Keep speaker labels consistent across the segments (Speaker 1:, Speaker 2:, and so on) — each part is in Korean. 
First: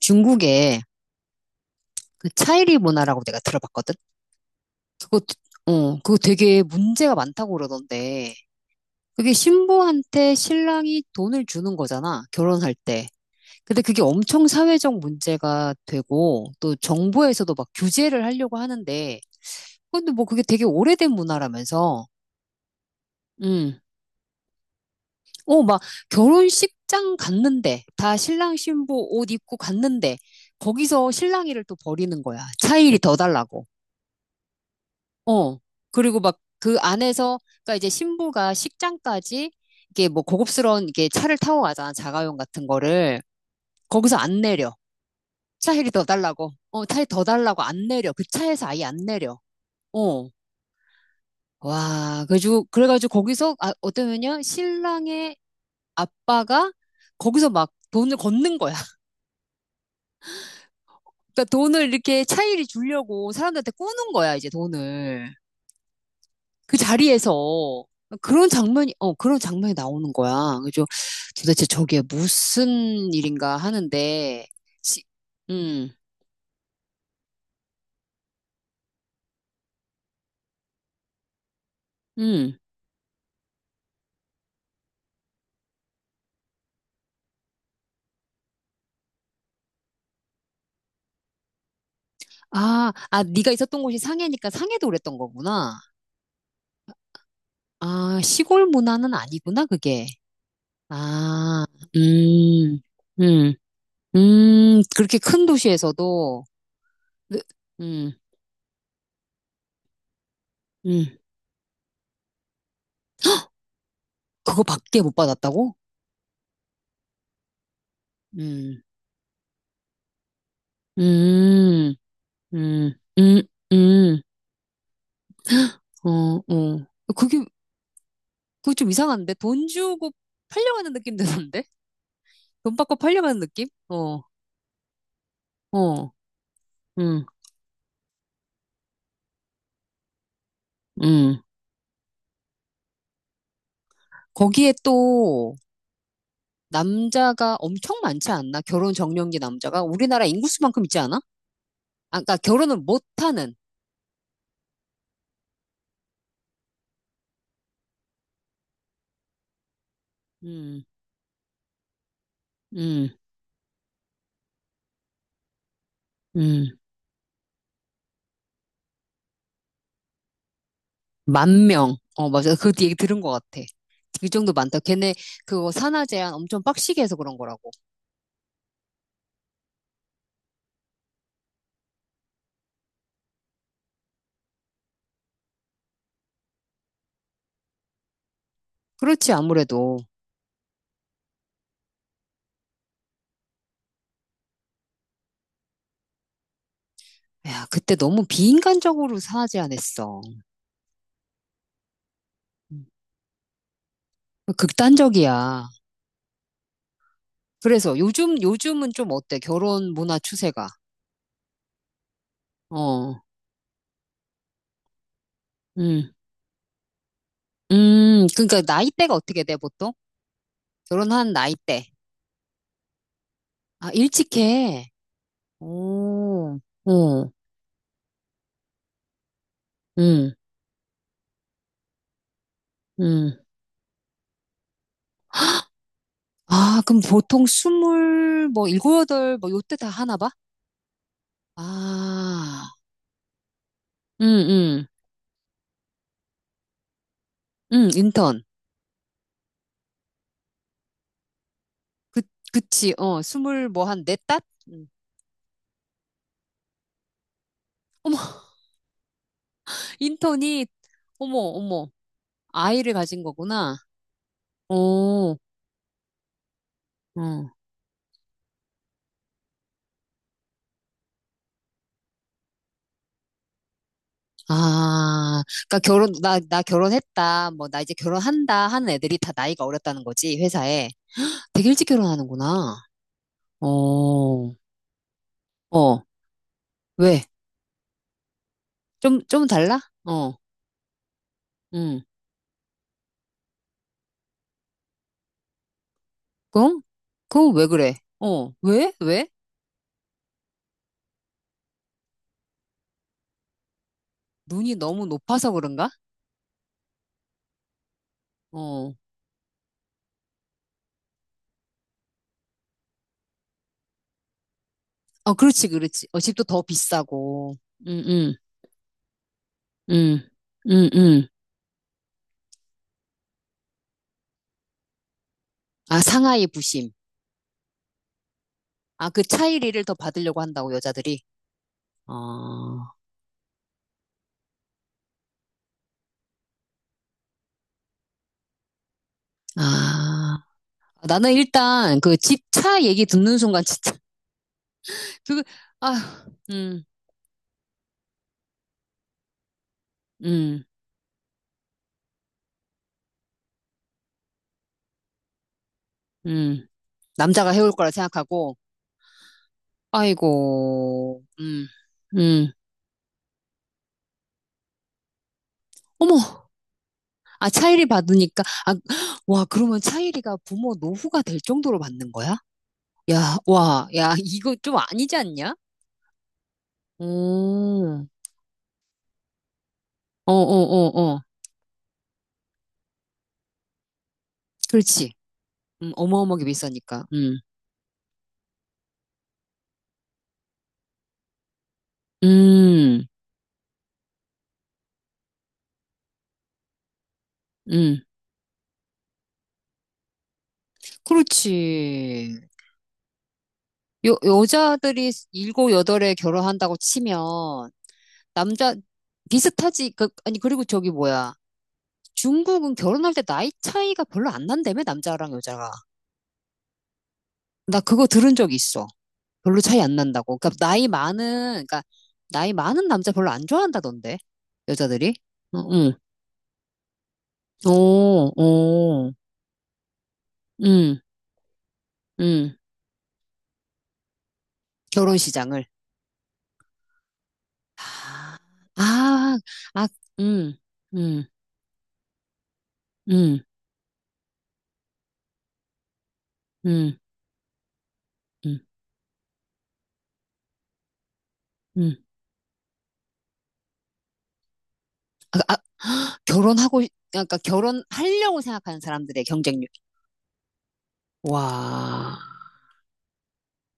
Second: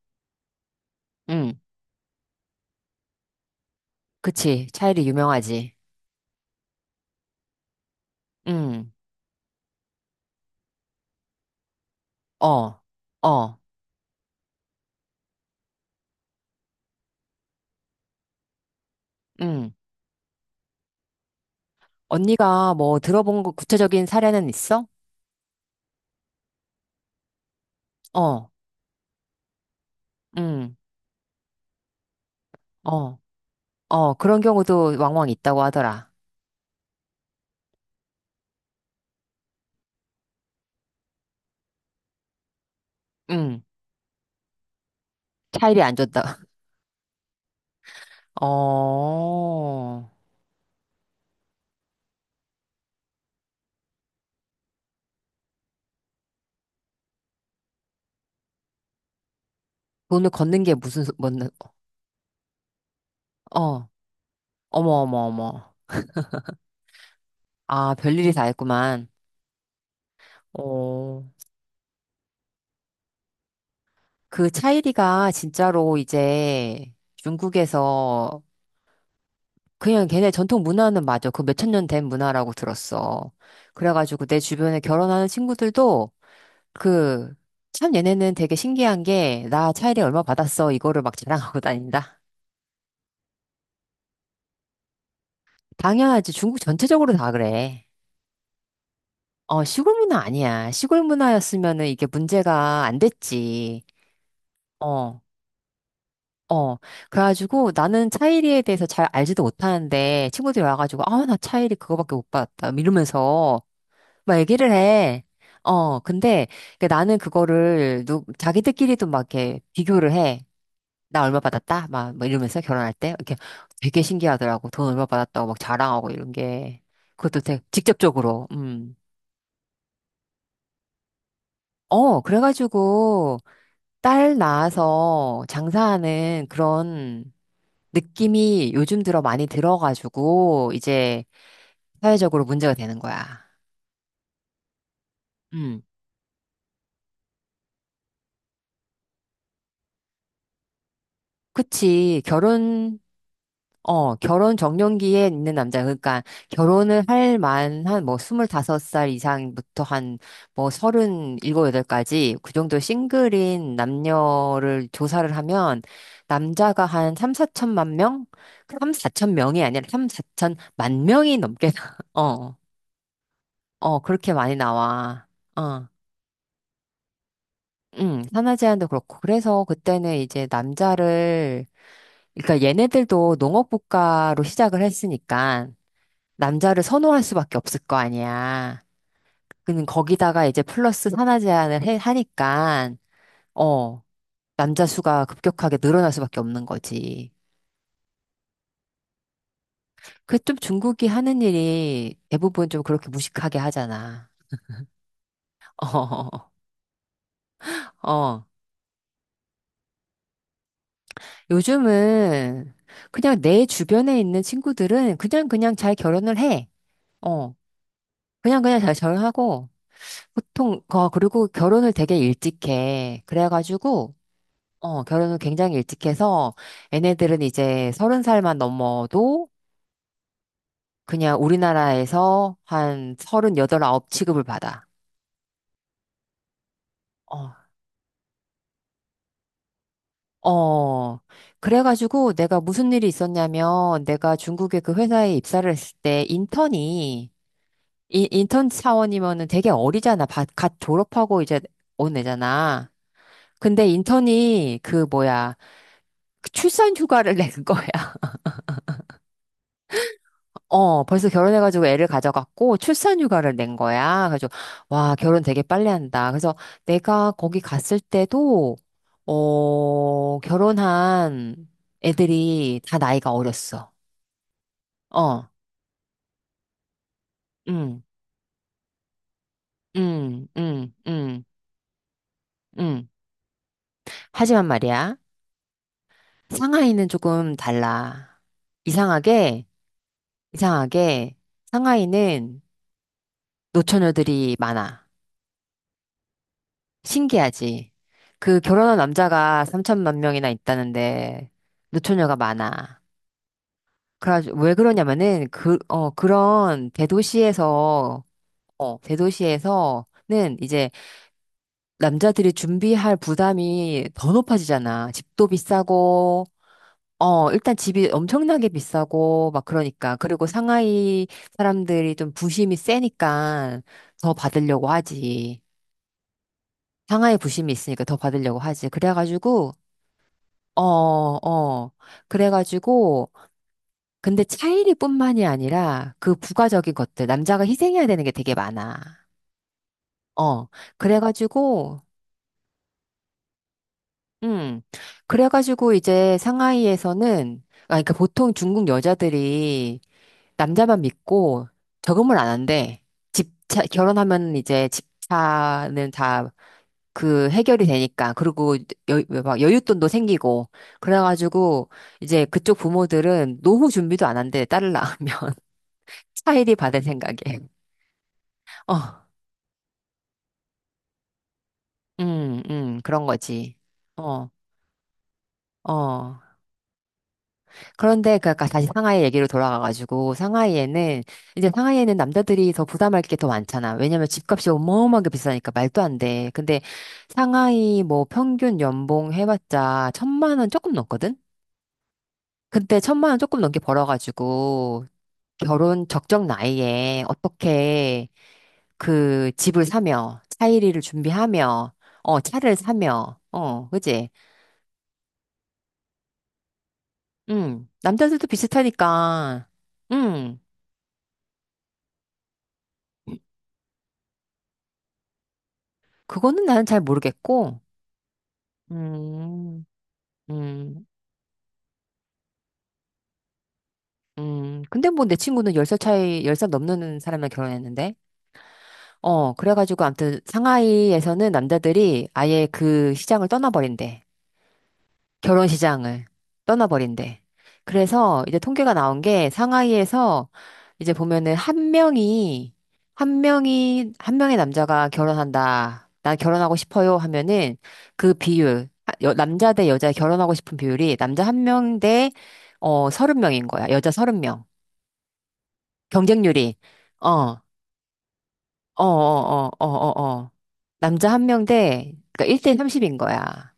Speaker 1: 중국에
Speaker 2: 응,
Speaker 1: 그 차이리 문화라고 내가 들어봤거든?
Speaker 2: 그치. 차일이
Speaker 1: 그거,
Speaker 2: 유명하지.
Speaker 1: 그거 되게 문제가 많다고 그러던데.
Speaker 2: 응,
Speaker 1: 그게 신부한테 신랑이 돈을 주는 거잖아, 결혼할
Speaker 2: 어,
Speaker 1: 때.
Speaker 2: 어,
Speaker 1: 근데 그게 엄청 사회적 문제가 되고, 또 정부에서도 막 규제를 하려고 하는데,
Speaker 2: 응.
Speaker 1: 근데 뭐 그게 되게 오래된 문화라면서,
Speaker 2: 언니가 뭐 들어본 거
Speaker 1: 음.
Speaker 2: 구체적인 사례는 있어?
Speaker 1: 막 결혼식장 갔는데, 다
Speaker 2: 어,
Speaker 1: 신랑 신부 옷 입고 갔는데,
Speaker 2: 응,
Speaker 1: 거기서 신랑이를 또 버리는 거야. 차일이 더
Speaker 2: 어,
Speaker 1: 달라고.
Speaker 2: 어, 그런 경우도 왕왕
Speaker 1: 어.
Speaker 2: 있다고 하더라.
Speaker 1: 그리고 막 그 안에서, 그러니까 이제 신부가 식장까지 이게 뭐 고급스러운 이게 차를 타고 가잖아. 자가용 같은 거를.
Speaker 2: 응,
Speaker 1: 거기서 안 내려.
Speaker 2: 차일이
Speaker 1: 차일이
Speaker 2: 안
Speaker 1: 더
Speaker 2: 줬다.
Speaker 1: 달라고. 차이 더 달라고 안 내려. 그 차에서 아예 안 내려.
Speaker 2: 어,
Speaker 1: 어. 와, 그래가지고 거기서, 아, 어떠면요? 신랑의 아빠가 거기서 막 돈을 걷는 거야.
Speaker 2: 돈을 걷는 게 무슨, 뭔,
Speaker 1: 그러니까 돈을 이렇게 차일이 주려고 사람들한테
Speaker 2: 어,
Speaker 1: 꾸는 거야, 이제
Speaker 2: 어머, 어머,
Speaker 1: 돈을.
Speaker 2: 어머.
Speaker 1: 그 자리에서
Speaker 2: 아, 별일이 다
Speaker 1: 그런 장면이,
Speaker 2: 했구만.
Speaker 1: 어, 그런 장면이 나오는 거야. 그래서
Speaker 2: 어,
Speaker 1: 도대체 저게 무슨 일인가 하는데,
Speaker 2: 그
Speaker 1: 시,
Speaker 2: 차일이가
Speaker 1: 음,
Speaker 2: 진짜로 이제 중국에서 그냥 걔네 전통 문화는 맞아. 그 몇천 년 된 문화라고
Speaker 1: 음.
Speaker 2: 들었어. 그래가지고 내 주변에 결혼하는 친구들도 그, 참 얘네는 되게 신기한 게, 나 차일이 얼마 받았어. 이거를 막 자랑하고 다닌다.
Speaker 1: 아, 아, 네가 있었던 곳이 상해니까 상해도 그랬던 거구나.
Speaker 2: 당연하지. 중국 전체적으로 다 그래.
Speaker 1: 아, 시골 문화는
Speaker 2: 어,
Speaker 1: 아니구나,
Speaker 2: 시골
Speaker 1: 그게.
Speaker 2: 문화 아니야. 시골
Speaker 1: 아,
Speaker 2: 문화였으면은 이게
Speaker 1: 음,
Speaker 2: 문제가 안
Speaker 1: 음,
Speaker 2: 됐지.
Speaker 1: 그렇게
Speaker 2: 어.
Speaker 1: 큰 도시에서도,
Speaker 2: 어,
Speaker 1: 느-
Speaker 2: 그래가지고 나는
Speaker 1: 음,
Speaker 2: 차일이에 대해서 잘 알지도 못하는데 친구들이 와가지고,
Speaker 1: 음,
Speaker 2: 아, 나 차일이 그거밖에 못 받았다. 이러면서 막 얘기를
Speaker 1: 그거밖에 못
Speaker 2: 해.
Speaker 1: 받았다고?
Speaker 2: 어, 근데 그 나는 그거를
Speaker 1: 음,
Speaker 2: 자기들끼리도 막 이렇게 비교를 해. 나 얼마 받았다?
Speaker 1: 음,
Speaker 2: 막, 뭐 이러면서
Speaker 1: 음,
Speaker 2: 결혼할 때. 이렇게
Speaker 1: 음,
Speaker 2: 되게
Speaker 1: 음.
Speaker 2: 신기하더라고. 돈 얼마 받았다고 막 자랑하고 이런
Speaker 1: 어,
Speaker 2: 게.
Speaker 1: 어.
Speaker 2: 그것도
Speaker 1: 그게,
Speaker 2: 되게 직접적으로.
Speaker 1: 그게 좀
Speaker 2: 음.
Speaker 1: 이상한데? 돈 주고 팔려가는 느낌 드는데?
Speaker 2: 어,
Speaker 1: 돈 받고
Speaker 2: 그래가지고
Speaker 1: 팔려가는 느낌? 어,
Speaker 2: 딸 낳아서
Speaker 1: 어,
Speaker 2: 장사하는
Speaker 1: 음,
Speaker 2: 그런 느낌이 요즘 들어 많이 들어가지고 이제
Speaker 1: 음.
Speaker 2: 사회적으로 문제가 되는 거야.
Speaker 1: 거기에 또,
Speaker 2: 음.
Speaker 1: 남자가 엄청 많지 않나? 결혼 적령기 남자가? 우리나라 인구수만큼 있지 않아? 아,
Speaker 2: 그치.
Speaker 1: 그러니까 결혼을 못하는,
Speaker 2: 결혼 적령기에 있는 남자. 그러니까 결혼을 할 만한 뭐 25살 이상부터 한 뭐
Speaker 1: 음,
Speaker 2: 37, 8까지 그 정도
Speaker 1: 음,
Speaker 2: 싱글인 남녀를 조사를 하면
Speaker 1: 음.
Speaker 2: 남자가 한 3, 4천만 명? 3, 4천 명이 아니라 3, 4천만 명이
Speaker 1: 만
Speaker 2: 넘게,
Speaker 1: 명. 어, 맞아.
Speaker 2: 어,
Speaker 1: 그 얘기 들은 것 같아.
Speaker 2: 어,
Speaker 1: 이
Speaker 2: 그렇게
Speaker 1: 정도
Speaker 2: 많이
Speaker 1: 많다. 걔네
Speaker 2: 나와.
Speaker 1: 그거
Speaker 2: 어,
Speaker 1: 산하 제한 엄청 빡시게 해서 그런 거라고.
Speaker 2: 응, 산하 제한도 그렇고. 그래서 그때는 이제 남자를, 그러니까 얘네들도 농업국가로 시작을 했으니까 남자를 선호할 수밖에 없을 거 아니야.
Speaker 1: 그렇지,
Speaker 2: 그는
Speaker 1: 아무래도.
Speaker 2: 거기다가 이제 플러스 하나 제한을 하니까, 어, 남자 수가 급격하게 늘어날 수밖에 없는 거지.
Speaker 1: 야, 그때 너무 비인간적으로 산하 제한했어.
Speaker 2: 그 좀 중국이 하는 일이 대부분 좀 그렇게 무식하게 하잖아.
Speaker 1: 극단적이야. 그래서
Speaker 2: 어,
Speaker 1: 요즘,
Speaker 2: 어.
Speaker 1: 요즘은 좀 어때? 결혼 문화 추세가.
Speaker 2: 요즘은
Speaker 1: 어.
Speaker 2: 그냥 내 주변에 있는 친구들은 그냥 그냥 잘
Speaker 1: 음,
Speaker 2: 결혼을 해. 어, 그냥
Speaker 1: 그러니까
Speaker 2: 그냥 잘
Speaker 1: 나이대가 어떻게 돼,
Speaker 2: 결혼하고.
Speaker 1: 보통?
Speaker 2: 보통,
Speaker 1: 결혼한
Speaker 2: 그리고
Speaker 1: 나이대.
Speaker 2: 결혼을 되게 일찍 해.
Speaker 1: 아,
Speaker 2: 그래가지고,
Speaker 1: 일찍 해.
Speaker 2: 어, 결혼을 굉장히 일찍 해서
Speaker 1: 오, 어,
Speaker 2: 얘네들은 이제 30살만 넘어도
Speaker 1: 음,
Speaker 2: 그냥 우리나라에서 한
Speaker 1: 음.
Speaker 2: 서른 여덟 아홉 취급을 받아.
Speaker 1: 아, 그럼 보통
Speaker 2: 어.
Speaker 1: 스물, 뭐, 일곱, 여덟, 뭐, 요때 다 하나 봐?
Speaker 2: 어, 그래가지고 내가
Speaker 1: 아,
Speaker 2: 무슨 일이 있었냐면
Speaker 1: 음,
Speaker 2: 내가 중국의
Speaker 1: 음,
Speaker 2: 그 회사에 입사를 했을 때
Speaker 1: 인턴.
Speaker 2: 인턴 사원이면은 되게 어리잖아. 갓 졸업하고 이제 온
Speaker 1: 그,
Speaker 2: 애잖아.
Speaker 1: 그치, 어, 스물, 뭐,
Speaker 2: 근데
Speaker 1: 한, 넷 땄?
Speaker 2: 인턴이
Speaker 1: 음.
Speaker 2: 그 뭐야, 그 출산 휴가를 낸 거야.
Speaker 1: 어머, 인턴이,
Speaker 2: 어, 벌써
Speaker 1: 어머,
Speaker 2: 결혼해가지고
Speaker 1: 어머,
Speaker 2: 애를 가져갔고
Speaker 1: 아이를
Speaker 2: 출산
Speaker 1: 가진
Speaker 2: 휴가를 낸
Speaker 1: 거구나.
Speaker 2: 거야. 그래서 와,
Speaker 1: 어,
Speaker 2: 결혼 되게 빨리 한다. 그래서 내가
Speaker 1: 응.
Speaker 2: 거기 갔을 때도 어, 결혼한 애들이 다 나이가 어렸어.
Speaker 1: 아,
Speaker 2: 어,
Speaker 1: 그러니까 나 결혼했다, 뭐, 나 이제
Speaker 2: 응,
Speaker 1: 결혼한다 하는 애들이 다 나이가 어렸다는 거지,
Speaker 2: 응,
Speaker 1: 회사에.
Speaker 2: 응, 응,
Speaker 1: 되게 일찍 결혼하는구나.
Speaker 2: 응.
Speaker 1: 어,
Speaker 2: 하지만 말이야,
Speaker 1: 어,
Speaker 2: 상하이는
Speaker 1: 왜?
Speaker 2: 조금 달라.
Speaker 1: 좀
Speaker 2: 이상하게,
Speaker 1: 달라? 어,
Speaker 2: 이상하게
Speaker 1: 응.
Speaker 2: 상하이는 노처녀들이 많아.
Speaker 1: 그럼? 그럼 왜
Speaker 2: 신기하지.
Speaker 1: 그래? 어,
Speaker 2: 그
Speaker 1: 왜?
Speaker 2: 결혼한
Speaker 1: 왜?
Speaker 2: 남자가 3천만 명이나 있다는데 노처녀가 많아. 그래가지고 왜
Speaker 1: 눈이 너무
Speaker 2: 그러냐면은
Speaker 1: 높아서 그런가? 어,
Speaker 2: 대도시에서는 이제 남자들이 준비할 부담이 더 높아지잖아.
Speaker 1: 아,
Speaker 2: 집도
Speaker 1: 그렇지, 그렇지. 어, 집도
Speaker 2: 비싸고
Speaker 1: 더 비싸고.
Speaker 2: 일단
Speaker 1: 응,
Speaker 2: 집이
Speaker 1: 응,
Speaker 2: 엄청나게 비싸고 막 그러니까.
Speaker 1: 응,
Speaker 2: 그리고
Speaker 1: 응,
Speaker 2: 상하이
Speaker 1: 응.
Speaker 2: 사람들이 좀 부심이 세니까 더 받으려고 하지.
Speaker 1: 아, 상하이 부심.
Speaker 2: 상하이 부심이 있으니까 더 받으려고 하지.
Speaker 1: 아, 그
Speaker 2: 그래가지고
Speaker 1: 차이리를 더 받으려고 한다고,
Speaker 2: 어,
Speaker 1: 여자들이.
Speaker 2: 어.
Speaker 1: 어,
Speaker 2: 그래가지고, 근데 차이리뿐만이 아니라 그 부가적인 것들, 남자가 희생해야 되는 게 되게 많아.
Speaker 1: 아.
Speaker 2: 어,
Speaker 1: 아, 나는 일단
Speaker 2: 그래가지고,
Speaker 1: 그 집 차 얘기 듣는 순간 진짜
Speaker 2: 음,
Speaker 1: 그
Speaker 2: 그래가지고
Speaker 1: 아,
Speaker 2: 이제
Speaker 1: 음,
Speaker 2: 상하이에서는, 아, 그러니까 보통 중국 여자들이
Speaker 1: 음,
Speaker 2: 남자만 믿고 저금을 안 한대. 집차, 결혼하면 이제 집차는 다
Speaker 1: 음.
Speaker 2: 그
Speaker 1: 남자가 해올
Speaker 2: 해결이
Speaker 1: 거라
Speaker 2: 되니까
Speaker 1: 생각하고
Speaker 2: 그리고 여, 막 여윳돈도 생기고
Speaker 1: 아이고. 음.
Speaker 2: 그래가지고 이제
Speaker 1: 음.
Speaker 2: 그쪽 부모들은 노후 준비도 안 한대 딸을 낳으면
Speaker 1: 어머.
Speaker 2: 차일이 받을 생각에
Speaker 1: 아, 차일이 받으니까 아,
Speaker 2: 어,
Speaker 1: 와, 그러면 차일이가 부모 노후가 될 정도로 받는 거야?
Speaker 2: 그런
Speaker 1: 야,
Speaker 2: 거지.
Speaker 1: 와. 야,
Speaker 2: 어,
Speaker 1: 이거 좀 아니지 않냐?
Speaker 2: 어.
Speaker 1: 오.
Speaker 2: 그런데 그 아까 다시 상하이 얘기로
Speaker 1: 어, 어,
Speaker 2: 돌아가가지고
Speaker 1: 어, 어.
Speaker 2: 상하이에는 남자들이 더 부담할 게 더 많잖아. 왜냐면 집값이
Speaker 1: 그렇지.
Speaker 2: 어마어마하게 비싸니까 말도 안
Speaker 1: 어마어마하게
Speaker 2: 돼. 근데
Speaker 1: 비싸니까. 음.
Speaker 2: 상하이 뭐 평균 연봉 해봤자 1,000만 원 조금 넘거든? 근데
Speaker 1: 음.
Speaker 2: 1,000만 원 조금 넘게 벌어가지고 결혼 적정 나이에
Speaker 1: 음.
Speaker 2: 어떻게 그 집을 사며 차일이를 준비하며
Speaker 1: 그렇지.
Speaker 2: 차를 사며 그지?
Speaker 1: 여자들이 일곱 여덟에 결혼한다고 치면
Speaker 2: 남자들도
Speaker 1: 남자
Speaker 2: 비슷하니까
Speaker 1: 비슷하지 그 아니
Speaker 2: 음
Speaker 1: 그리고 저기 뭐야 중국은 결혼할 때 나이 차이가 별로 안 난다며 남자랑 여자가
Speaker 2: 그거는 나는 잘
Speaker 1: 나
Speaker 2: 모르겠고
Speaker 1: 그거 들은 적 있어 별로 차이
Speaker 2: 음
Speaker 1: 안 난다고 그러니까 나이
Speaker 2: 음,
Speaker 1: 많은 그러니까 나이 많은 남자 별로 안 좋아한다던데
Speaker 2: 근데
Speaker 1: 여자들이
Speaker 2: 뭐 내
Speaker 1: 응,
Speaker 2: 친구는 열
Speaker 1: 응.
Speaker 2: 살 차이 10살 넘는 사람이랑 결혼했는데
Speaker 1: 오, 오,
Speaker 2: 어 그래가지고 아무튼
Speaker 1: 응,
Speaker 2: 상하이에서는 남자들이
Speaker 1: 응.
Speaker 2: 아예 그 시장을 떠나버린대
Speaker 1: 결혼 시장을
Speaker 2: 결혼 시장을 떠나버린대. 그래서 이제
Speaker 1: 아,
Speaker 2: 통계가 나온 게
Speaker 1: 아, 아,
Speaker 2: 상하이에서
Speaker 1: 음,
Speaker 2: 이제
Speaker 1: 음,
Speaker 2: 보면은
Speaker 1: 음,
Speaker 2: 한 명의 남자가 결혼한다. 나 결혼하고
Speaker 1: 음,
Speaker 2: 싶어요 하면은 그
Speaker 1: 음,
Speaker 2: 비율, 아, 남자 대 여자 결혼하고 싶은 비율이 남자 한
Speaker 1: 음.
Speaker 2: 명 대, 30명인 거야. 여자 30명.
Speaker 1: 아,
Speaker 2: 경쟁률이. 어,
Speaker 1: 그러니까
Speaker 2: 어,
Speaker 1: 결혼하려고 생각하는
Speaker 2: 어,
Speaker 1: 사람들의 경쟁률.
Speaker 2: 어, 어, 어, 어. 남자 한 명 대,
Speaker 1: 와.
Speaker 2: 그러니까 1대 30인 거야.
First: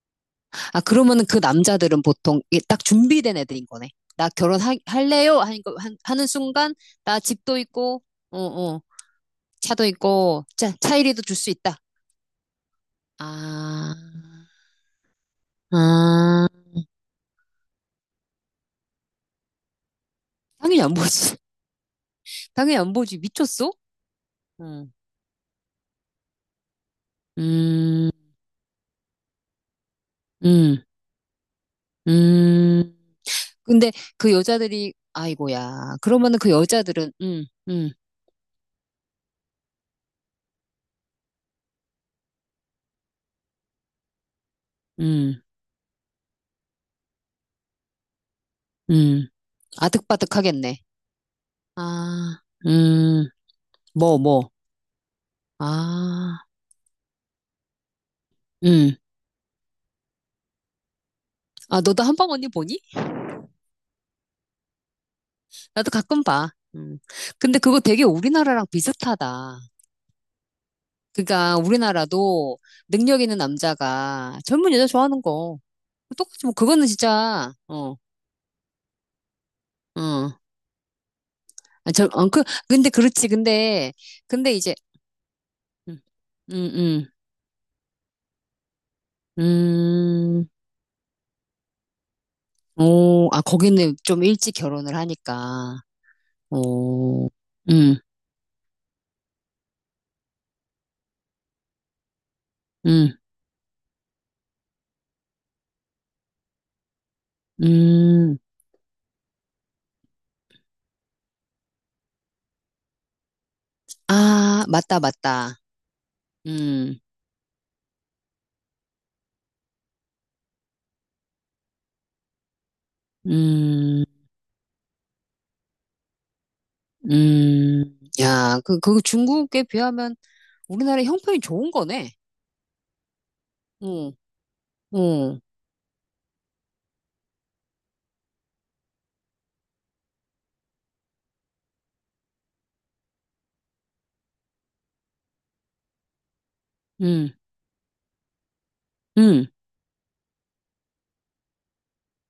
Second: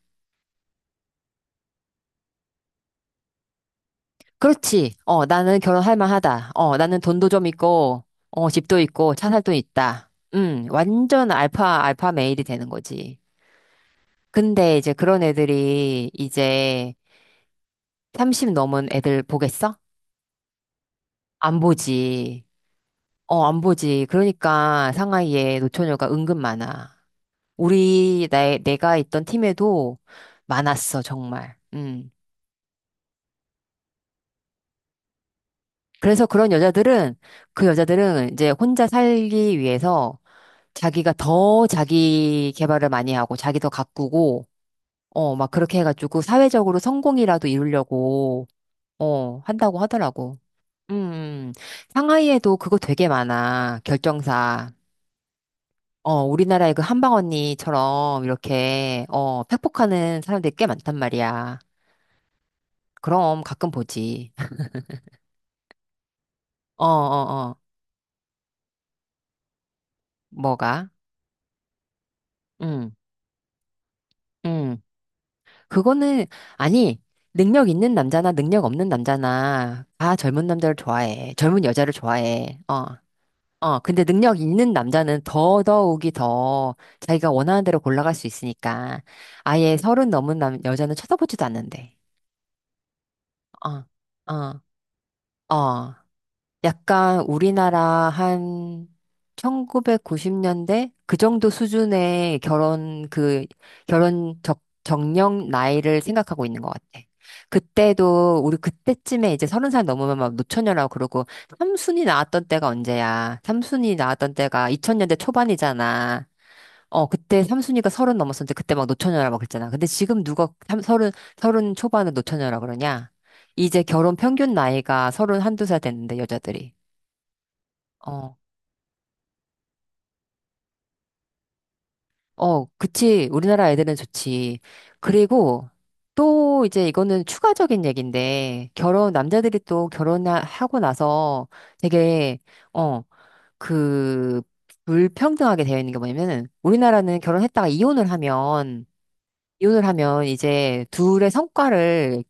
Speaker 1: 아, 그러면은 그 남자들은 보통 이게 딱 준비된 애들인 거네. 나
Speaker 2: 그렇지. 어,
Speaker 1: 결혼할래요?
Speaker 2: 나는
Speaker 1: 하니까,
Speaker 2: 결혼할
Speaker 1: 하는
Speaker 2: 만하다.
Speaker 1: 순간,
Speaker 2: 어, 나는
Speaker 1: 나
Speaker 2: 돈도 좀
Speaker 1: 집도 있고,
Speaker 2: 있고,
Speaker 1: 어,
Speaker 2: 어, 집도
Speaker 1: 어,
Speaker 2: 있고, 차 살 돈
Speaker 1: 차도
Speaker 2: 있다.
Speaker 1: 있고, 차이리도
Speaker 2: 완전
Speaker 1: 줄 수 있다.
Speaker 2: 알파 메일이 되는 거지.
Speaker 1: 아,
Speaker 2: 근데 이제 그런 애들이
Speaker 1: 아,
Speaker 2: 이제 30 넘은 애들 보겠어?
Speaker 1: 당연히 안 보지.
Speaker 2: 안 보지.
Speaker 1: 당연히 안 보지.
Speaker 2: 어, 안
Speaker 1: 미쳤어?
Speaker 2: 보지.
Speaker 1: 응.
Speaker 2: 그러니까 상하이에 노처녀가 은근 많아.
Speaker 1: 음,
Speaker 2: 내가 있던 팀에도
Speaker 1: 음,
Speaker 2: 많았어, 정말. 음.
Speaker 1: 음. 근데 그 여자들이, 아이고야.
Speaker 2: 그래서
Speaker 1: 그러면은 그 여자들은,
Speaker 2: 그 여자들은 이제 혼자 살기 위해서 자기가 더 자기 개발을 많이 하고 자기도 가꾸고
Speaker 1: 음.
Speaker 2: 막 그렇게 해가지고 사회적으로 성공이라도 이루려고
Speaker 1: 음,
Speaker 2: 한다고 하더라고.
Speaker 1: 아득바득하겠네.
Speaker 2: 음. 음.
Speaker 1: 아,
Speaker 2: 상하이에도 그거 되게
Speaker 1: 음,
Speaker 2: 많아.
Speaker 1: 뭐, 뭐.
Speaker 2: 결정사. 어,
Speaker 1: 아,
Speaker 2: 우리나라의 그 한방 언니처럼
Speaker 1: 음.
Speaker 2: 이렇게 팩폭하는 사람들이 꽤 많단 말이야.
Speaker 1: 아, 너도 한방 언니 보니?
Speaker 2: 그럼 가끔 보지.
Speaker 1: 나도 가끔 봐.
Speaker 2: 어,
Speaker 1: 음.
Speaker 2: 어, 어.
Speaker 1: 근데 그거 되게 우리나라랑 비슷하다.
Speaker 2: 뭐가?
Speaker 1: 그러니까 우리나라도
Speaker 2: 응.
Speaker 1: 능력 있는 남자가 젊은
Speaker 2: 응.
Speaker 1: 여자 좋아하는 거.
Speaker 2: 그거는,
Speaker 1: 똑같이 뭐 그거는
Speaker 2: 아니,
Speaker 1: 진짜,
Speaker 2: 능력 있는
Speaker 1: 어,
Speaker 2: 남자나 능력 없는 남자나 다
Speaker 1: 어.
Speaker 2: 젊은 남자를 좋아해. 젊은
Speaker 1: 아,
Speaker 2: 여자를 좋아해. 어,
Speaker 1: 근데 그렇지.
Speaker 2: 어.
Speaker 1: 근데,
Speaker 2: 근데 능력
Speaker 1: 근데
Speaker 2: 있는
Speaker 1: 이제,
Speaker 2: 남자는
Speaker 1: 음,
Speaker 2: 더더욱이
Speaker 1: 음,
Speaker 2: 더
Speaker 1: 음.
Speaker 2: 자기가 원하는 대로 골라갈 수 있으니까 아예 서른 넘은
Speaker 1: 음.
Speaker 2: 여자는 쳐다보지도 않는데.
Speaker 1: 오, 아,
Speaker 2: 어,
Speaker 1: 거기는 좀 일찍
Speaker 2: 어,
Speaker 1: 결혼을 하니까.
Speaker 2: 어. 약간
Speaker 1: 오.
Speaker 2: 우리나라
Speaker 1: 음.
Speaker 2: 한 1990년대 그 정도 수준의
Speaker 1: 음,
Speaker 2: 결혼 적 정령 나이를 생각하고 있는 것 같아.
Speaker 1: 음.
Speaker 2: 그때도 우리 그때쯤에 이제 30살 넘으면 막 노처녀라고 그러고 삼순이 나왔던 때가 언제야? 삼순이 나왔던
Speaker 1: 아,
Speaker 2: 때가
Speaker 1: 맞다,
Speaker 2: 2000년대
Speaker 1: 맞다.
Speaker 2: 초반이잖아.
Speaker 1: 음,
Speaker 2: 어 그때 삼순이가 서른 넘었었는데 그때 막 노처녀라 막 그랬잖아. 근데 지금 누가 서른 초반에 노처녀라 그러냐? 이제
Speaker 1: 음,
Speaker 2: 결혼 평균 나이가 서른 한두 살 됐는데 여자들이. 어,
Speaker 1: 야, 그 중국에 비하면 우리나라 형편이 좋은 거네.
Speaker 2: 어, 그치. 우리나라 애들은
Speaker 1: 어,
Speaker 2: 좋지.
Speaker 1: 어,
Speaker 2: 그리고 또 이제 이거는 추가적인 얘기인데, 남자들이 또 결혼하고 나서 되게, 어, 그, 불평등하게 되어 있는 게 뭐냐면은, 우리나라는
Speaker 1: 음,
Speaker 2: 결혼했다가 이혼을 하면,
Speaker 1: 음,
Speaker 2: 이혼을 하면 이제 둘의 성과를,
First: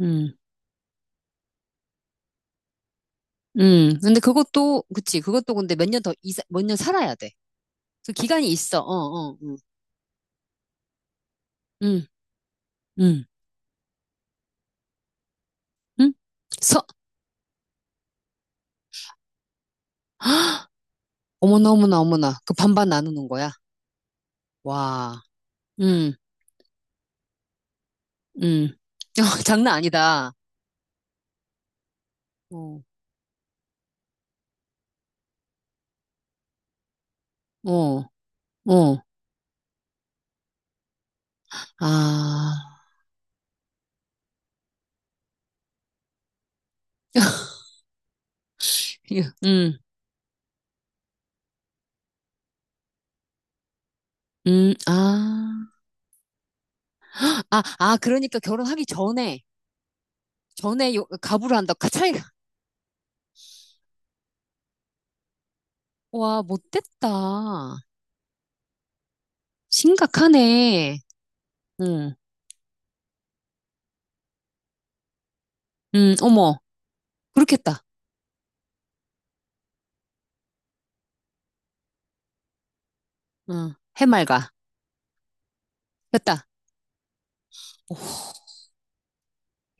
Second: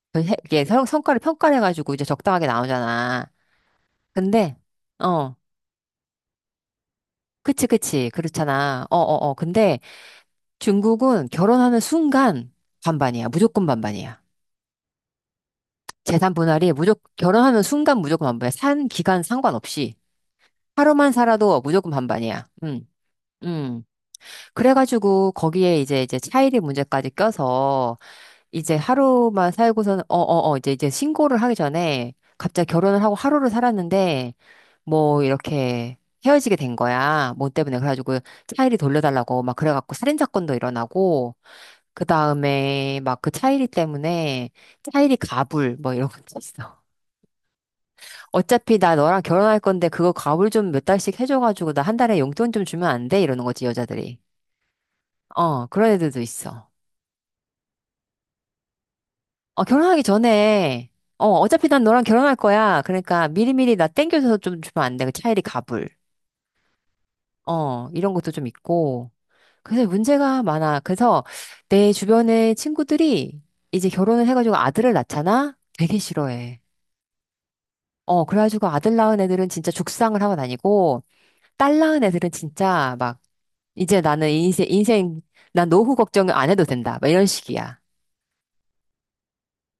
Speaker 1: 음,
Speaker 2: 이게 성과를 평가를 해가지고 이제 적당하게 나오잖아.
Speaker 1: 근데
Speaker 2: 근데,
Speaker 1: 그것도, 그치,
Speaker 2: 어,
Speaker 1: 그것도 근데 몇 년 더, 몇 년 살아야 돼.
Speaker 2: 그치, 그치.
Speaker 1: 그 기간이 있어, 어,
Speaker 2: 그렇잖아. 어, 어,
Speaker 1: 어,
Speaker 2: 어.
Speaker 1: 어.
Speaker 2: 근데, 중국은 결혼하는
Speaker 1: 음,
Speaker 2: 순간
Speaker 1: 음,
Speaker 2: 반반이야. 무조건 반반이야.
Speaker 1: 음.
Speaker 2: 재산 분할이
Speaker 1: 서,
Speaker 2: 무조건 결혼하는 순간 무조건 반반이야. 산 기간 상관없이 하루만 살아도
Speaker 1: 어머나,
Speaker 2: 무조건
Speaker 1: 어머나, 어머나.
Speaker 2: 반반이야.
Speaker 1: 그
Speaker 2: 음.
Speaker 1: 반반 나누는 거야.
Speaker 2: 음.
Speaker 1: 와,
Speaker 2: 그래가지고 거기에 이제
Speaker 1: 음,
Speaker 2: 이제 차일이 문제까지 껴서
Speaker 1: 음.
Speaker 2: 이제 하루만
Speaker 1: 장난
Speaker 2: 살고서는 어
Speaker 1: 아니다.
Speaker 2: 어 어 이제 이제 신고를 하기 전에 갑자기
Speaker 1: 어,
Speaker 2: 결혼을 하고 하루를 살았는데 뭐 이렇게 헤어지게 된 거야. 뭐 때문에
Speaker 1: 어,
Speaker 2: 그래가지고 차일이
Speaker 1: 어.
Speaker 2: 돌려달라고 막 그래갖고 살인 사건도 일어나고 그
Speaker 1: 아.
Speaker 2: 다음에 막 그 차이리 때문에 차이리 가불 뭐 이런 것도 있어. 어차피 나
Speaker 1: 예,
Speaker 2: 너랑 결혼할 건데 그거 가불 좀 몇 달씩 해줘가지고 나 한 달에 용돈 좀 주면 안 돼? 이러는 거지 여자들이. 어
Speaker 1: 아,
Speaker 2: 그런 애들도 있어.
Speaker 1: 아, 아, 그러니까 결혼하기 전에,
Speaker 2: 어 결혼하기 전에
Speaker 1: 전에 요, 가부를
Speaker 2: 어차피
Speaker 1: 한다.
Speaker 2: 난
Speaker 1: 그
Speaker 2: 너랑
Speaker 1: 차이가,
Speaker 2: 결혼할 거야. 그러니까 미리미리 나 땡겨줘서 좀 주면 안 돼? 그 차이리 가불.
Speaker 1: 와, 못됐다.
Speaker 2: 어 이런 것도 좀 있고. 그래서 문제가 많아.
Speaker 1: 심각하네.
Speaker 2: 그래서 내
Speaker 1: 응,
Speaker 2: 주변의 친구들이 이제 결혼을 해가지고 아들을 낳잖아? 되게
Speaker 1: 응, 어머,
Speaker 2: 싫어해.
Speaker 1: 그렇겠다.
Speaker 2: 어, 그래가지고 아들 낳은 애들은 진짜 죽상을 하고 다니고, 딸 낳은 애들은 진짜 막,
Speaker 1: 응,
Speaker 2: 이제
Speaker 1: 해맑아.
Speaker 2: 난 노후 걱정을
Speaker 1: 됐다.
Speaker 2: 안 해도 된다. 막 이런 식이야.
Speaker 1: 오,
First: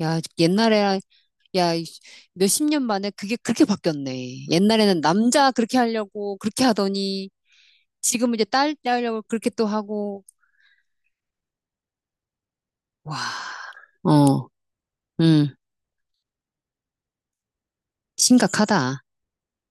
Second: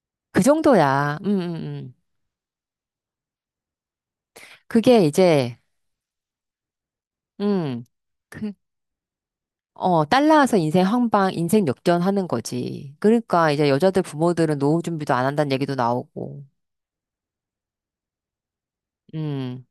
Speaker 1: 야,
Speaker 2: 그
Speaker 1: 옛날에,
Speaker 2: 정도야.
Speaker 1: 야, 이 몇십 년 만에 그게 그렇게 바뀌었네. 옛날에는
Speaker 2: 그게
Speaker 1: 남자
Speaker 2: 이제,
Speaker 1: 그렇게 하려고, 그렇게 하더니,
Speaker 2: 음,
Speaker 1: 지금은 이제
Speaker 2: 그,
Speaker 1: 딸, 딸 하려고 그렇게 또 하고,
Speaker 2: 딸 낳아서 인생 인생 역전하는 거지.
Speaker 1: 와,
Speaker 2: 그러니까 이제 여자들
Speaker 1: 어,
Speaker 2: 부모들은 노후 준비도 안 한다는
Speaker 1: 응,
Speaker 2: 얘기도 나오고,
Speaker 1: 심각하다.
Speaker 2: 음.